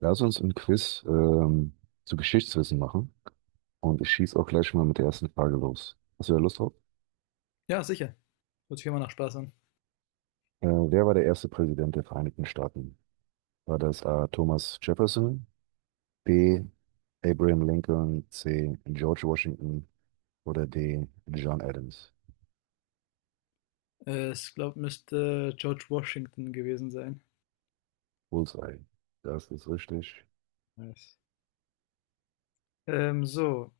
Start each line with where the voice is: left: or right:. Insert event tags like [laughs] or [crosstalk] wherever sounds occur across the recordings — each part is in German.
right: Lass uns ein Quiz zu Geschichtswissen machen. Und ich schieße auch gleich mal mit der ersten Frage los. Hast du da Lust drauf?
left: Ja, sicher. Hört sich immer nach Spaß an.
right: Wer war der erste Präsident der Vereinigten Staaten? War das A. Thomas Jefferson, B. Abraham Lincoln, C. George Washington oder D. John Adams?
left: Ich glaube, müsste George Washington gewesen sein.
right: Bullseye. Das ist richtig.
left: Nice. Ähm, so,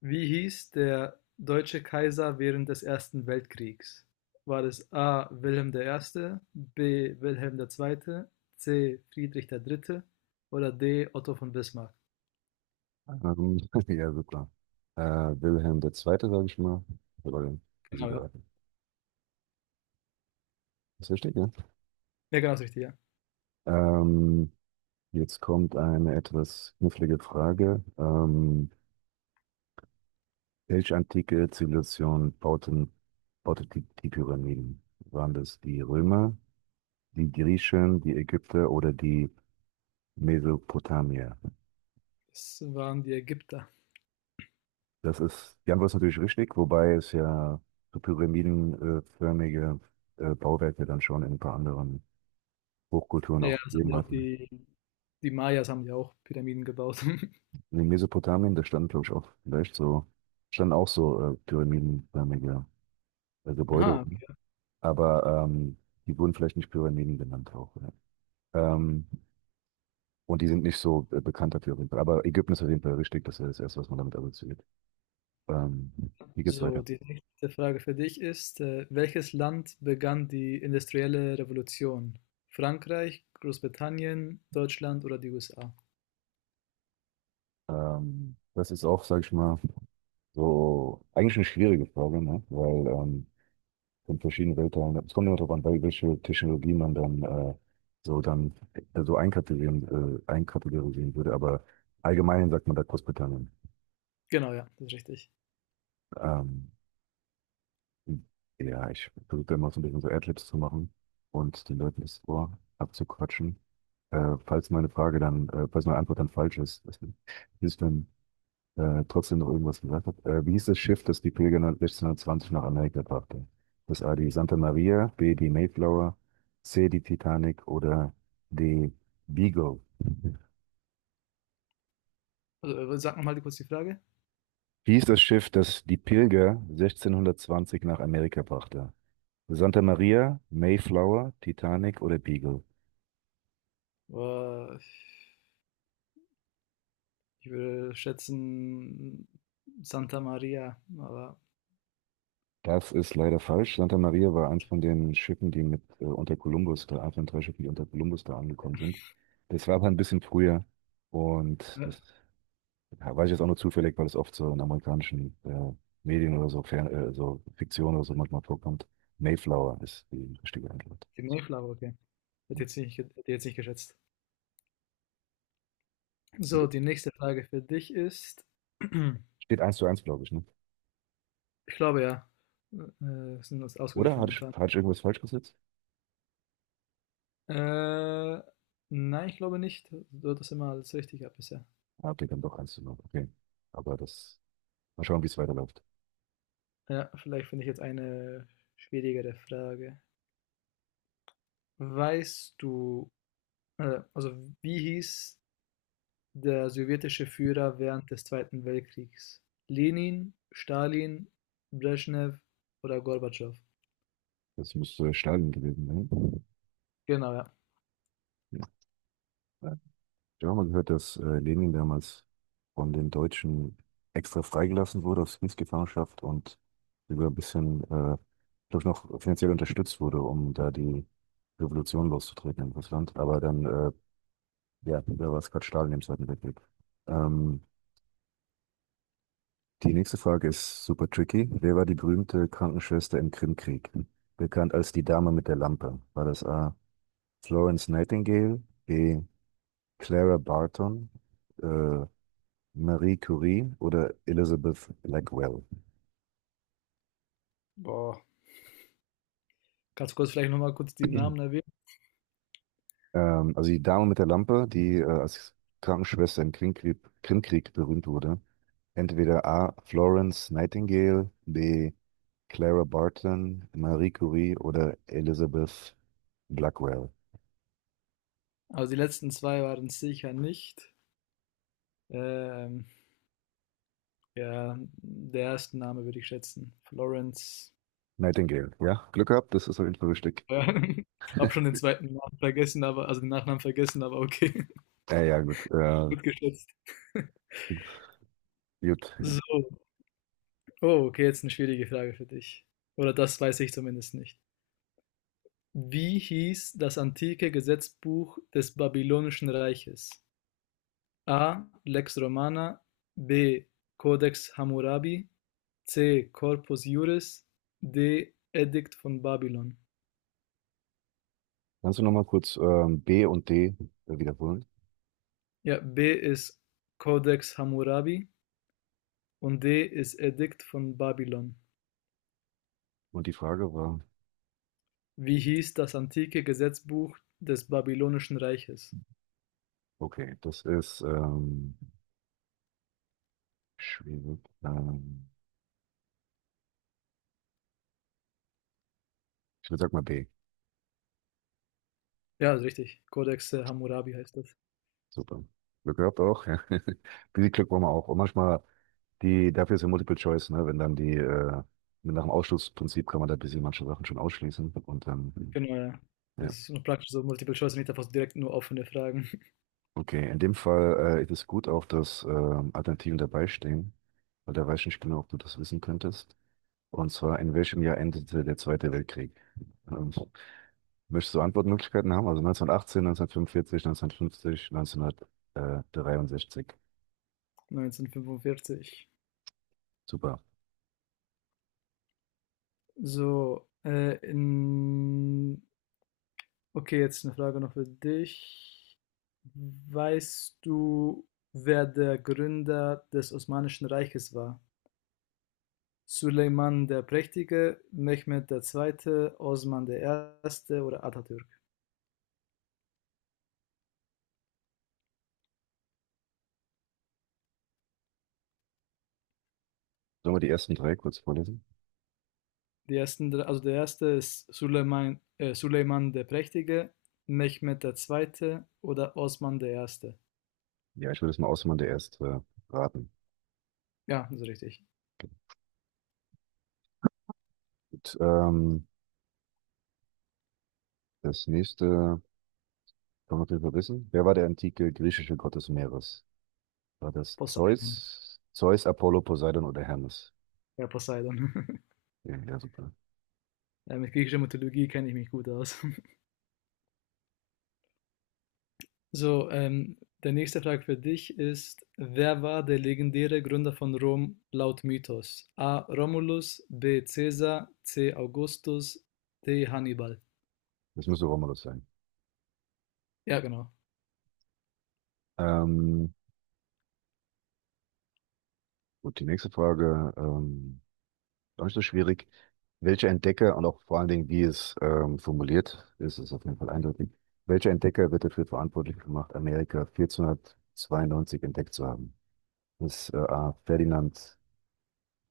left: wie hieß der deutsche Kaiser während des Ersten Weltkriegs? War es A. Wilhelm der Erste, B. Wilhelm der Zweite, C. Friedrich der Dritte oder D. Otto von Bismarck?
right: Ähm, [laughs] ja, super. Äh, Wilhelm der Zweite, sage ich mal. Oder
left: Genau, ja.
right: Sieger. Ist richtig, ja?
left: Ja, genau, das Richtige, ja.
right: Ähm, Jetzt kommt eine etwas knifflige Frage. Welche antike Zivilisation baute die Pyramiden? Waren das die Römer, die Griechen, die Ägypter oder die Mesopotamier?
left: Das waren die Ägypter.
right: Das ist, die Antwort ist natürlich richtig, wobei es ja so pyramidenförmige Bauwerke dann schon in ein paar anderen Hochkulturen
left: Ja, ja,
right: auch
left: das haben
right: gegeben
left: ja auch
right: hatten.
left: die Mayas haben ja auch Pyramiden gebaut. [laughs]
right: In Mesopotamien, da standen, glaube ich, auch vielleicht so, standen auch so pyramidenförmige Gebäude.
left: Aha, okay.
right: Aber die wurden vielleicht nicht Pyramiden genannt auch. Ja. Und die sind nicht so bekannt dafür auf jeden Fall. Aber Ägypten ist auf jeden Fall richtig, das ist das Erste, was man damit assoziiert. Ähm, wie geht's
left: So,
right: weiter?
left: die nächste Frage für dich ist, welches Land begann die industrielle Revolution? Frankreich, Großbritannien, Deutschland oder die USA?
right: Das ist auch, sag ich mal, so eigentlich eine schwierige Frage, ne? Weil von verschiedenen Weltteilen, es kommt immer darauf an, welche Technologie man dann so dann so einkategorisieren, einkategorisieren würde, aber allgemein sagt man da Großbritannien.
left: Genau, ja, das ist richtig.
right: Ähm, Ja, ich versuche da immer so ein bisschen so Adlibs zu machen und den Leuten das Ohr abzuquatschen. Falls meine Antwort dann falsch ist, dass ich dann trotzdem noch irgendwas gesagt hat. Wie hieß das Schiff, das die Pilger 1620 nach Amerika brachte? Das A, die Santa Maria, B, die Mayflower, C, die Titanic oder D, Beagle.
left: Also, sag nochmal kurz die Frage.
right: Wie hieß das Schiff, das die Pilger 1620 nach Amerika brachte? Santa Maria, Mayflower, Titanic oder Beagle?
left: Boah, ich würde schätzen Santa Maria, aber
right: Das ist leider falsch. Santa Maria war eins von den Schiffen, die mit unter Kolumbus da, eins von drei Schiffen, die unter Kolumbus da angekommen sind. Das war aber ein bisschen früher, und
left: äh,
right: das, ja, weiß ich jetzt auch nur zufällig, weil es oft so in amerikanischen Medien oder so, Fern so Fiktion oder so manchmal vorkommt. Mayflower ist die richtige Antwort.
left: die Mayflower, okay. Hätte jetzt nicht geschätzt.
right: Jo.
left: So, die nächste Frage für dich ist, [clears throat] ich
right: Steht eins zu eins, glaube ich, ne?
left: glaube ja, wir sind uns
right: Oder
left: ausgeglichen momentan.
right: hatte ich irgendwas falsch gesetzt?
left: Äh, nein, ich glaube nicht. Du hattest immer alles richtig gehabt bisher.
right: Ah, okay, dann doch eins zu null. Okay, aber das, mal schauen, wie es weiterläuft.
left: Ja, vielleicht finde ich jetzt eine schwierigere Frage. Weißt du, äh, also wie hieß der sowjetische Führer während des Zweiten Weltkriegs? Lenin, Stalin, Brezhnev oder Gorbatschow?
right: Das müsste Stalin gewesen sein.
left: Genau, ja.
right: Ja. Ich habe mal gehört, dass Lenin damals von den Deutschen extra freigelassen wurde aus Kriegsgefangenschaft und sogar ein bisschen, glaube ich, noch finanziell unterstützt wurde, um da die Revolution loszutreten in Russland. Aber dann, ja, da war es gerade Stalin im Zweiten Weltkrieg. Ähm, die nächste Frage ist super tricky. Wer war die berühmte Krankenschwester im Krimkrieg? Bekannt als die Dame mit der Lampe. War das A. Florence Nightingale, B. Clara Barton, äh, Marie Curie oder Elizabeth Blackwell.
left: Boah. Kannst du kurz vielleicht nochmal kurz die Namen?
right: Also die Dame mit der Lampe, die als Krankenschwester im Krimkrieg berühmt wurde. Entweder A. Florence Nightingale, B. Clara Barton, Marie Curie oder Elizabeth Blackwell.
left: Aber die letzten zwei waren sicher nicht. Ähm, ja, der erste Name würde ich schätzen. Florence.
right: Nightingale, ja? Glück gehabt, das ist auf jeden Fall richtig.
left: Ja, [laughs] hab schon den zweiten Namen vergessen, aber also den Nachnamen vergessen, aber okay,
right: Ja, gut.
left: [laughs] gut geschätzt.
right: Gut.
left: So, oh, okay, jetzt eine schwierige Frage für dich. Oder das weiß ich zumindest nicht. Wie hieß das antike Gesetzbuch des Babylonischen Reiches? A. Lex Romana, B. Codex Hammurabi, C. Corpus Juris, D. Edikt von Babylon.
right: Kannst du nochmal kurz B und D wiederholen?
left: Ja, B ist Codex Hammurabi und D ist Edikt von Babylon.
right: Und die Frage war,
left: Wie hieß das antike Gesetzbuch des Babylonischen Reiches?
right: okay, das ist schwierig. Ich würde sagen mal B.
left: Ja, ist richtig. Codex Hammurabi heißt das.
right: Super. Glück gehabt auch. Ja. [laughs] Ein bisschen Glück brauchen wir auch. Und manchmal die, dafür ist ja Multiple Choice, ne? Wenn dann die, mit nach dem Ausschlussprinzip kann man da ein bisschen manche Sachen schon ausschließen. Und dann, hm,
left: Genau, ja. Das
right: ja.
left: ist noch praktisch so Multiple Choice, nicht einfach so direkt nur offene Fragen.
right: Okay, in dem Fall ist es gut auch, dass Alternativen dabei stehen, weil da weiß ich nicht genau, ob du das wissen könntest. Und zwar, in welchem Jahr endete der Zweite Weltkrieg? Ähm, möchtest du Antwortmöglichkeiten haben? Also 1918, 1945, 1950, 1963.
left: [laughs] 1945.
right: Super.
left: So, in okay, jetzt eine Frage noch für dich. Weißt du, wer der Gründer des Osmanischen Reiches war? Suleiman der Prächtige, Mehmed der Zweite, Osman der Erste oder Atatürk?
right: Sollen wir die ersten drei kurz vorlesen?
left: Die ersten, drei- also der erste ist Suleiman, Suleiman der Prächtige, Mehmed der Zweite oder Osman der Erste.
right: Ja, ich würde es mal ausmachen, der erste raten.
left: Ja, das ist richtig.
right: Gut, das nächste kann man auf jeden Fall wissen. Wer war der antike griechische Gott des Meeres? War das
left: Poseidon.
right: Zeus, Apollo, Poseidon oder Hermes?
left: Ja, Poseidon. [laughs]
right: Ja, ja, super.
left: Ja, mit griechischer Mythologie kenne ich mich gut aus. So, der nächste Frage für dich ist, wer war der legendäre Gründer von Rom laut Mythos? A. Romulus, B. Caesar, C. Augustus, D. Hannibal.
right: Das müsste Romulus sein.
left: Ja, genau.
right: Ähm, gut, die nächste Frage, gar nicht so schwierig. Welcher Entdecker und auch vor allen Dingen, wie es formuliert ist, ist auf jeden Fall eindeutig. Welcher Entdecker wird dafür verantwortlich gemacht, Amerika 1492 entdeckt zu haben? Ist A. Ferdinand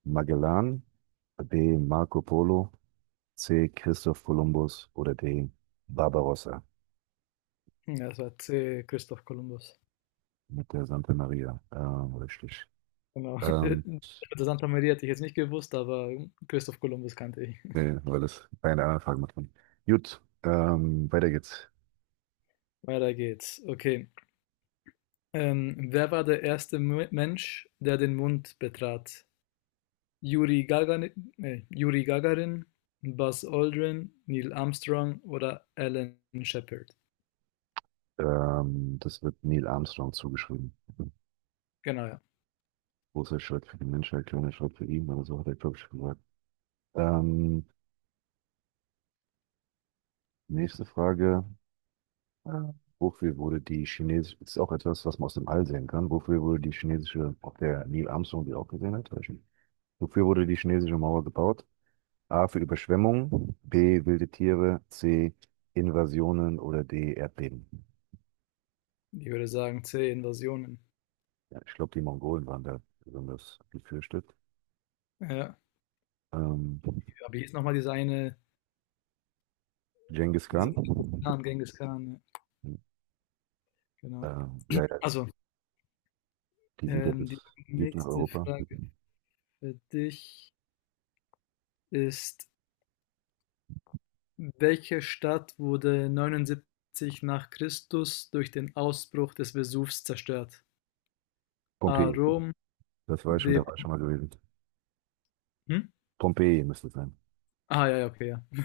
right: Magellan, B. Marco Polo, C. Christoph Kolumbus oder D. Barbarossa
left: Hm, ja, das war C. Christoph Kolumbus.
right: mit der Santa Maria. Richtig.
left: Genau.
right: Ähm,
left: [laughs] Also Santa Maria hätte ich jetzt nicht gewusst, aber Christoph Kolumbus kannte ich. [laughs]
right: nee, weil es keine anderen Fragen macht. Gut, weiter geht's.
left: Weiter geht's. Okay. Wer war der erste Mensch, der den Mond betrat? Juri Gagarin, Buzz Aldrin, Neil Armstrong oder Alan Shepard.
right: Das wird Neil Armstrong zugeschrieben.
left: Genau, ja.
right: Großer Schritt für die Menschheit, kleiner Schritt für ihn, oder so hat er, glaube ich, gesagt. Ähm, nächste Frage. Ah. Wofür wurde die chinesische, ist auch etwas, was man aus dem All sehen kann, wofür wurde die chinesische, ob der Neil Armstrong die auch gesehen hat, weiß ich nicht. Wofür wurde die chinesische Mauer gebaut? A für Überschwemmung, B wilde Tiere, C Invasionen oder D Erdbeben.
left: Ich würde sagen C, Invasionen.
right: Ja, ich glaube, die Mongolen waren da besonders gefürchtet.
left: Ja.
right: Ähm,
left: Ja, aber hier ist nochmal diese eine,
right: Genghis
left: dieser
right: Khan,
left: Khan, Genghis Khan, ja.
right: äh,
left: Genau.
right: ja, ja,
left: Also,
right: die sind ja bis
left: die
right: tief nach
left: nächste
right: Europa.
left: Frage für dich ist, welche Stadt wurde 79 nach Christus durch den Ausbruch des Vesuvs zerstört? A.
right: Pompeji,
left: Rom,
right: das war ich schon,
left: B.
right: da war ich schon mal gewesen.
left: Hm?
right: Pompeji müsste es sein.
left: Ah, ja, ja, okay, ja.